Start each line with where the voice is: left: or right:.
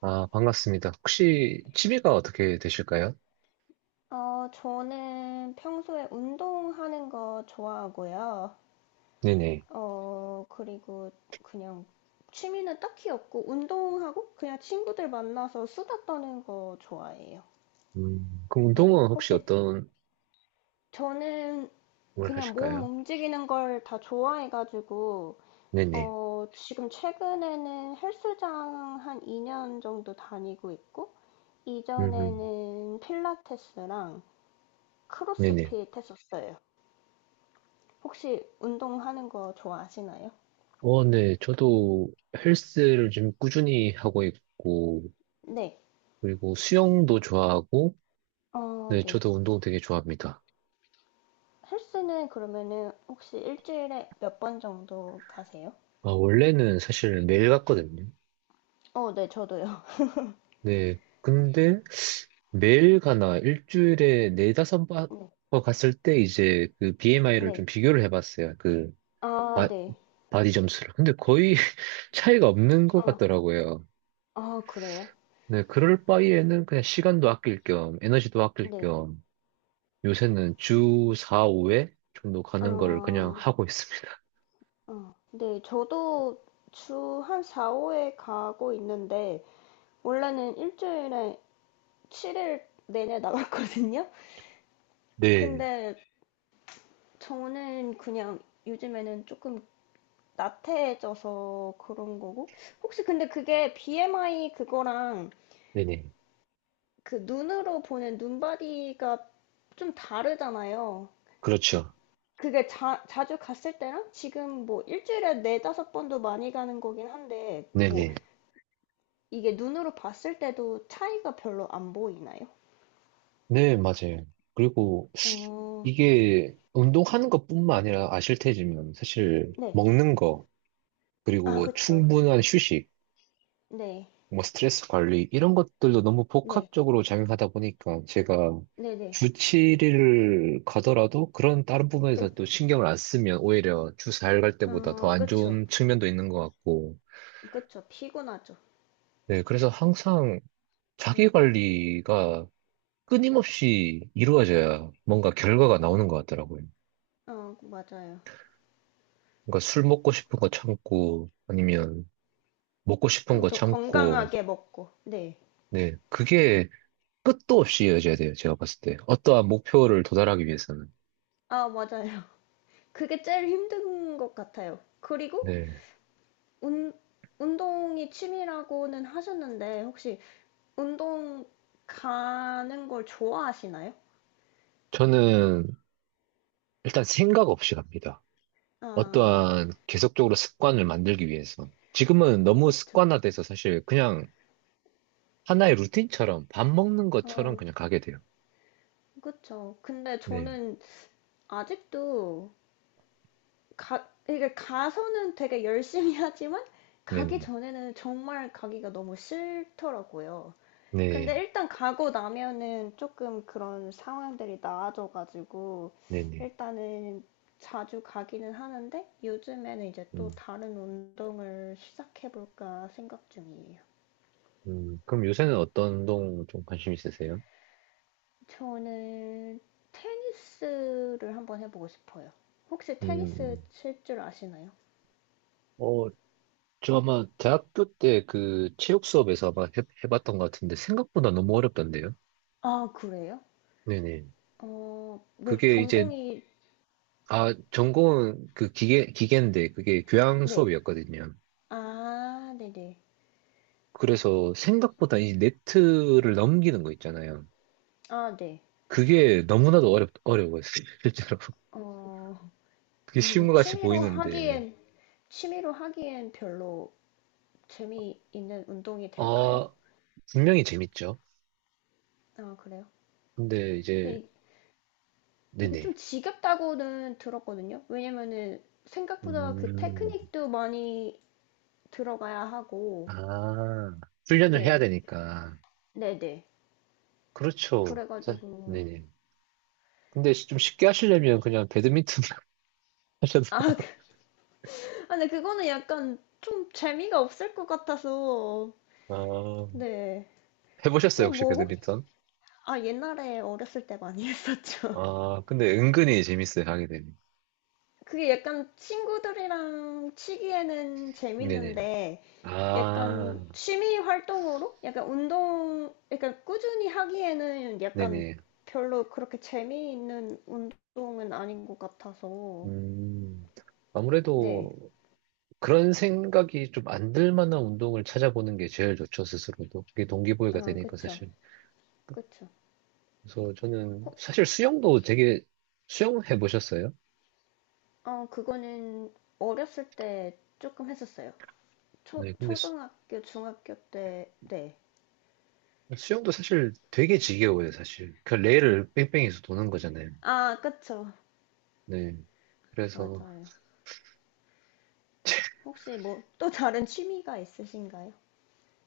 right: 아, 반갑습니다. 혹시 취미가 어떻게 되실까요?
left: 저는 평소에 운동하는 거 좋아하고요.
right: 네네.
left: 어, 그리고 그냥 취미는 딱히 없고, 운동하고 그냥 친구들 만나서 수다 떠는 거 좋아해요.
right: 그럼
left: 네.
right: 운동은 혹시
left: 혹시
right: 어떤
left: 저는
right: 걸
left: 그냥 몸
right: 하실까요?
left: 움직이는 걸 다 좋아해가지고,
right: 네네.
left: 지금 최근에는 헬스장 한 2년 정도 다니고 있고,
right: 음,
left: 이전에는 필라테스랑
right: 네네.
left: 크로스핏 했었어요. 혹시 운동하는 거 좋아하시나요?
right: 어, 네. 저도 헬스를 지금 꾸준히 하고 있고,
left: 네.
right: 그리고 수영도 좋아하고,
left: 어,
right: 네,
left: 네.
right: 저도 운동 되게 좋아합니다.
left: 헬스는 그러면은 혹시 일주일에 몇 번 정도 가세요?
right: 아, 원래는 사실 매일 갔거든요.
left: 네, 저도요.
right: 네. 근데 매일 가나 일주일에 네다섯 번
left: 네.
right: 갔을 때 이제 그 BMI를
left: 네.
right: 좀 비교를 해봤어요. 그
left: 아,
right: 바,
left: 네.
right: 바디 점수를. 근데 거의 차이가 없는 것
left: 아,
right: 같더라고요.
left: 아, 그래요?
right: 네, 그럴 바에는 그냥 시간도 아낄 겸, 에너지도 아낄
left: 네.
right: 겸, 요새는 주 4, 5회 정도 가는 거를 그냥
left: 아,
right: 하고 있습니다.
left: 아, 네. 저도 주 한 4, 5회 가고 있는데, 원래는 일주일에 7일 내내 나갔거든요?
right: 네,
left: 근데 저는 그냥 요즘에는 조금 나태해져서 그런 거고. 혹시 근데 그게 BMI 그거랑
right: 네네.
left: 그 눈으로 보는 눈바디가 좀 다르잖아요.
right: 그렇죠.
left: 그게 자주 갔을 때랑 지금 뭐 일주일에 네다섯 번도 많이 가는 거긴 한데, 뭐
right: 네네.
left: 이게 눈으로 봤을 때도 차이가 별로 안 보이나요?
right: 네, 맞아요. 그리고
left: 어,
right: 이게 운동하는 것뿐만 아니라 아실 테지만 사실
left: 네.
right: 먹는 거,
left: 아,
right: 그리고
left: 그쵸.
right: 충분한 휴식,
left: 네.
right: 뭐 스트레스 관리 이런 것들도 너무
left: 네.
right: 복합적으로 작용하다 보니까 제가
left: 네네.
right: 주 7일을 가더라도 그런 다른 부분에서
left: 또,
right: 또 신경을 안 쓰면 오히려 주 4일 갈 때보다 더
left: 어,
right: 안
left: 그쵸.
right: 좋은 측면도 있는 것 같고
left: 그쵸. 피곤하죠.
right: 네 그래서 항상 자기
left: 네.
right: 관리가 끊임없이 이루어져야 뭔가 결과가 나오는
left: 네.
right: 것 같더라고요.
left: 어, 맞아요.
right: 그러니까 술 먹고 싶은 거 참고 아니면 먹고 싶은
left: 좀
right: 거
left: 더
right: 참고
left: 건강하게 먹고. 네.
right: 네 그게 끝도 없이 이어져야 돼요. 제가 봤을 때 어떠한 목표를 도달하기 위해서는.
left: 아, 맞아요. 그게 제일 힘든 것 같아요. 그리고
right: 네.
left: 운, 운동이 취미라고는 하셨는데, 혹시 운동 가는 걸 좋아하시나요?
right: 저는 일단 생각 없이 갑니다.
left: 아,
right: 어떠한 계속적으로 습관을 만들기 위해서. 지금은
left: 어,
right: 너무
left: 그쵸.
right: 습관화돼서 사실 그냥 하나의 루틴처럼 밥 먹는 것처럼
left: 어,
right: 그냥 가게 돼요.
left: 그쵸. 근데
right: 네.
left: 저는 아직도 이게 가서는 되게 열심히 하지만, 가기
right: 네네.
left: 전에는 정말 가기가 너무 싫더라고요. 근데
right: 네.
left: 일단 가고 나면은 조금 그런 상황들이 나아져가지고
right: 네네.
left: 일단은 자주 가기는 하는데 요즘에는 이제 또
right: 음,
left: 다른 운동을 시작해볼까 생각 중이에요.
right: 그럼 요새는 어떤 운동 좀 관심 있으세요?
left: 저는 테니스를 한번 해보고 싶어요. 혹시 테니스
right: 음.
left: 칠 줄 아시나요?
right: 어, 저 아마 대학교 때 그 체육 수업에서 아마 해봤던 것 같은데 생각보다 너무 어렵던데요?
left: 아, 그래요?
right: 네네.
left: 어, 뭐
right: 그게 이제
left: 전공이
right: 아, 전공은 그 기계인데 그게 교양
left: 네.
right: 수업이었거든요.
left: 아, 네네.
right: 그래서 생각보다 이 네트를 넘기는 거 있잖아요.
left: 아, 네.
right: 그게 너무나도 어려워했어요, 실제로.
left: 어,
right: 그게 쉬운
left: 그래서
right: 것 같이
left: 취미로
right: 보이는데.
left: 하기엔, 취미로 하기엔 별로 재미있는 운동이 될까요?
right: 아, 분명히 재밌죠.
left: 아, 그래요?
right: 근데 이제,
left: 근데 게
right: 네네.
left: 좀 지겹다고는 들었거든요. 왜냐면은 생각보다 그
right: 음,
left: 테크닉도 많이 들어가야 하고,
right: 아, 훈련을 해야
left: 네,
right: 되니까.
left: 네네.
right: 그렇죠. 자,
left: 그래가지고,
right: 네네. 근데 좀 쉽게 하시려면 그냥 배드민턴 하셔도.
left: 아, 아, 근데 그거는 약간 좀 재미가 없을 것 같아서,
right: 아,
left: 네.
right: 해보셨어요,
left: 또
right: 혹시
left: 뭐,
right: 배드민턴?
left: 아, 옛날에 어렸을 때 많이 했었죠.
right: 아, 근데 은근히 재밌어요, 하게 되면.
left: 그게 약간 친구들이랑 치기에는
right: 네네.
left: 재밌는데
right: 아,
left: 약간 취미 활동으로 약간 운동 약간 꾸준히 하기에는 약간
right: 네네.
left: 별로 그렇게 재미있는 운동은 아닌 것 같아서
right: 음,
left: 네.
right: 아무래도 그런 생각이 좀 안들 만한 운동을 찾아보는 게 제일 좋죠, 스스로도. 그게 동기부여가
left: 아,
right: 되니까,
left: 그쵸.
right: 사실.
left: 그쵸.
right: 그래서 저는, 사실 수영도 되게, 수영 해보셨어요?
left: 어, 그거는 어렸을 때 조금 했었어요.
right: 네, 근데 수,
left: 초등학교, 중학교 때, 네.
right: 영도 사실 되게 지겨워요, 사실. 그 레일을 뺑뺑이에서 도는 거잖아요.
left: 아, 그쵸.
right: 네. 그래서,
left: 맞아요. 혹시 뭐 또 다른 취미가 있으신가요?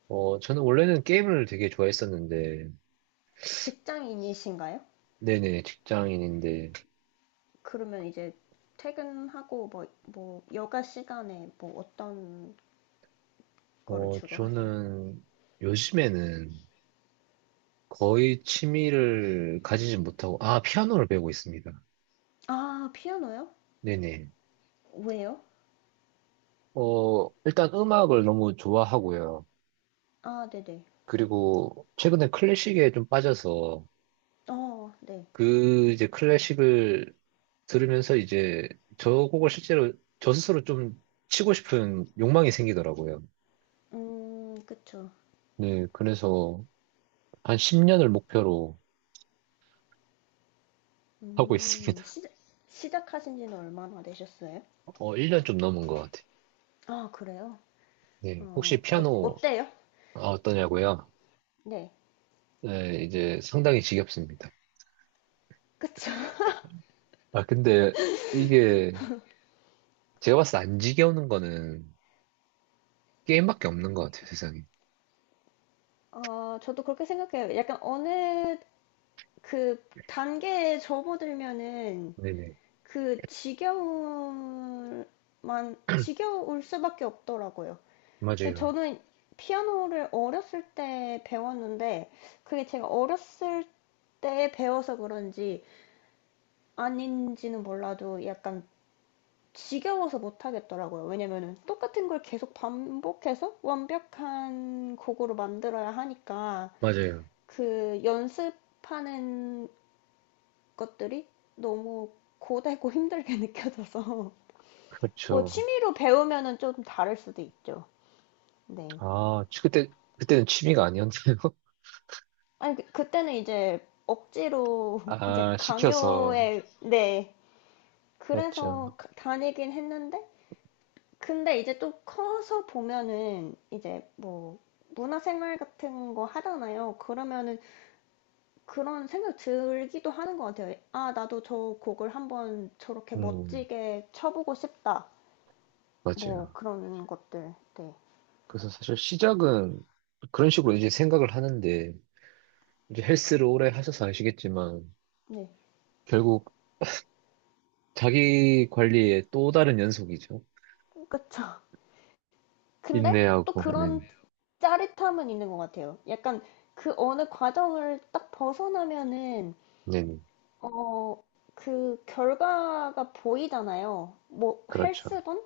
right: 어, 저는 원래는 게임을 되게 좋아했었는데,
left: 직장인이신가요?
right: 네네, 직장인인데,
left: 그러면 이제 퇴근하고 뭐, 여가 시간에 뭐 어떤 거를
right: 어,
left: 주로 하세요?
right: 저는 요즘에는 거의 취미를 가지지 못하고, 아, 피아노를 배우고 있습니다.
left: 아, 피아노요?
right: 네네.
left: 왜요?
right: 어, 일단 음악을 너무 좋아하고요.
left: 아, 네네.
right: 그리고 최근에 클래식에 좀 빠져서
left: 어, 네.
right: 그 이제 클래식을 들으면서 이제 저 곡을 실제로 저 스스로 좀 치고 싶은 욕망이 생기더라고요.
left: 그쵸.
right: 네, 그래서 한 10년을 목표로 하고
left: 음,
right: 있습니다.
left: 시작, 시작하신 지는 얼마나 되셨어요?
right: 어, 1년 좀 넘은 것 같아요.
left: 아, 그래요?
right: 네, 혹시
left: 어,
right: 피아노
left: 어때요?
right: 어떠냐고요?
left: 네.
right: 네, 이제 상당히 지겹습니다.
left: 그쵸.
right: 아, 근데 이게 제가 봤을 때 안 지겨우는 거는 게임밖에 없는 것 같아요, 세상에.
left: 저도 그렇게 생각해요. 약간 어느 그 단계에 접어들면은
right: 네네.
left: 그 지겨울 수밖에 없더라고요. 근데
right: 맞아요.
left: 저는 피아노를 어렸을 때 배웠는데 그게 제가 어렸을 때 배워서 그런지 아닌지는 몰라도 약간 지겨워서 못 하겠더라고요. 왜냐면은 똑같은 걸 계속 반복해서 완벽한 곡으로 만들어야 하니까
right: 맞아요.
left: 그 연습하는 것들이 너무 고되고 힘들게 느껴져서 뭐
right: 그렇죠.
left: 취미로 배우면은 좀 다를 수도 있죠. 네.
right: 아, 그때는 취미가 아니었나요?
left: 아니, 그때는 이제 억지로 이제
right: 아, 시켜서.
left: 강요에, 네.
right: 맞죠.
left: 그래서 다니긴 했는데, 근데 이제 또 커서 보면은 이제 뭐 문화생활 같은 거 하잖아요. 그러면은 그런 생각 들기도 하는 것 같아요. 아, 나도 저 곡을 한번 저렇게
right: 음,
left: 멋지게 쳐보고 싶다. 뭐
right: 맞아요.
left: 그런 것들. 네.
right: 그래서 사실 시작은 그런 식으로 이제 생각을 하는데, 이제 헬스를 오래 하셔서 아시겠지만,
left: 네.
right: 결국 자기 관리의 또 다른 연속이죠.
left: 그쵸. 근데 또
right: 인내하고, 네,
left: 그런 짜릿함은 있는 것 같아요. 약간 그 어느 과정을 딱 벗어나면은,
right: 네, 네.
left: 어, 그 결과가 보이잖아요. 뭐
right: 그렇죠.
left: 헬스든,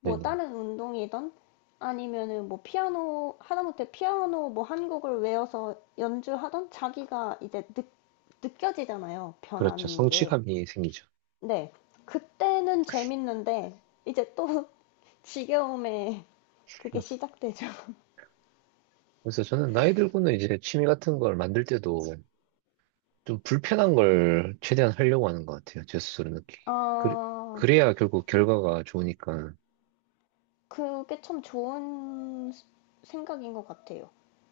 left: 뭐
right: 네네.
left: 다른 운동이든, 아니면은 뭐 피아노, 하다못해 피아노 뭐 한 곡을 외워서 연주하던 자기가 이제 느껴지잖아요.
right: 그렇죠.
left: 변한 게.
right: 성취감이 생기죠.
left: 네. 그때는 재밌는데, 이제 또 지겨움에 그게
right: 음.
left: 시작되죠.
right: 그래서 저는 나이 들고는 이제 취미 같은 걸 만들 때도 좀 불편한 걸 최대한 하려고 하는 것 같아요. 제 스스로 느끼기. 그래,
left: 어,
right: 그래야 결국 결과가 좋으니까.
left: 그게 참 좋은 생각인 것 같아요.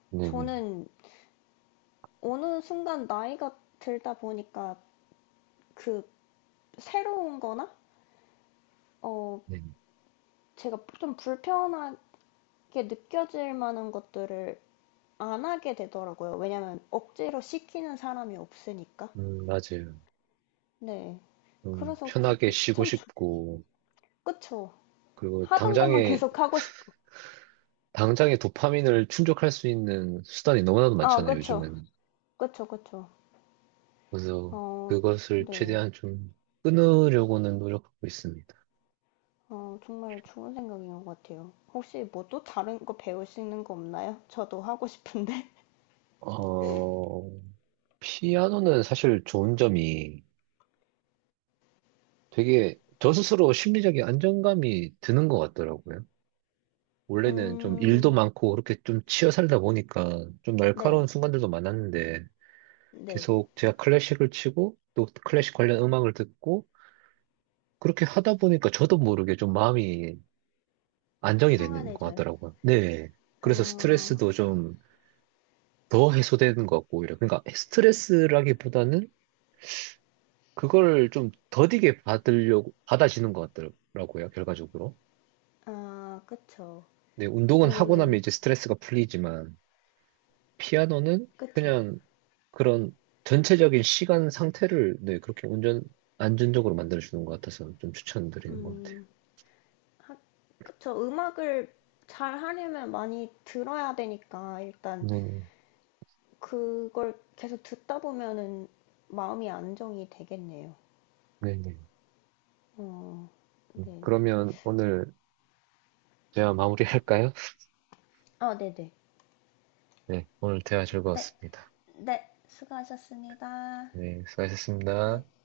right: 네네.
left: 저는 어느 순간 나이가 들다 보니까 그 새로운 거나, 어,
right: 네네.
left: 제가 좀 불편하게 느껴질 만한 것들을 안 하게 되더라고요. 왜냐면 억지로 시키는 사람이 없으니까.
right: 맞아요.
left: 네.
right: 좀
left: 그래서
right: 편하게
left: 그게
right: 쉬고 싶고,
left: 그쵸.
right: 그리고
left: 하던 것만
right: 당장에, 당장에 도파민을 충족할 수 있는 수단이 너무나도
left: 아,
right: 많잖아요,
left: 그쵸.
right: 요즘은.
left: 그쵸, 그쵸.
right: 그래서
left: 어,
right: 그것을
left: 네.
right: 최대한 좀 끊으려고는 노력하고 있습니다.
left: 어, 정말 좋은 생각인 것 같아요. 혹시 뭐 또 다른 거 배울 수 있는 거 없나요? 저도 하고 싶은데.
right: 어, 피아노는 사실 좋은 점이 되게 저 스스로 심리적인 안정감이 드는 것 같더라고요. 원래는 좀 일도
left: 음,
right: 많고 그렇게 좀 치여 살다 보니까 좀 날카로운
left: 네,
right: 순간들도 많았는데
left: 네.
right: 계속 제가 클래식을 치고 또 클래식 관련 음악을 듣고 그렇게 하다 보니까 저도 모르게 좀 마음이 안정이 되는 것
left: 평안해져요.
right: 같더라고요. 네. 그래서
left: 어,
right: 스트레스도 좀 더 해소되는 것 같고 오히려 그러니까 스트레스라기보다는 그걸 좀 더디게 받으려고, 받아지는 것 같더라고요, 결과적으로.
left: 아, 그쵸.
right: 네 운동은 하고 나면
left: 왜냐면,
right: 이제 스트레스가 풀리지만, 피아노는
left: 그쵸.
right: 그냥 그런 전체적인 시간 상태를, 네, 그렇게 온전, 안전적으로 만들어주는 것 같아서 좀 추천드리는 것 같아요.
left: 음, 하, 그쵸. 음악을 잘 하려면 많이 들어야 되니까, 일단,
right: 네,
left: 그걸 계속 듣다 보면은 마음이 안정이 되겠네요.
right: 네, 네.
left: 어, 네.
right: 그러면 오늘 대화 마무리할까요?
left: 아, 네네. 네,
right: 네, 오늘 대화
left: 네.
right: 즐거웠습니다.
left: 네. 수고하셨습니다.
right: 네, 수고하셨습니다.
left: 네.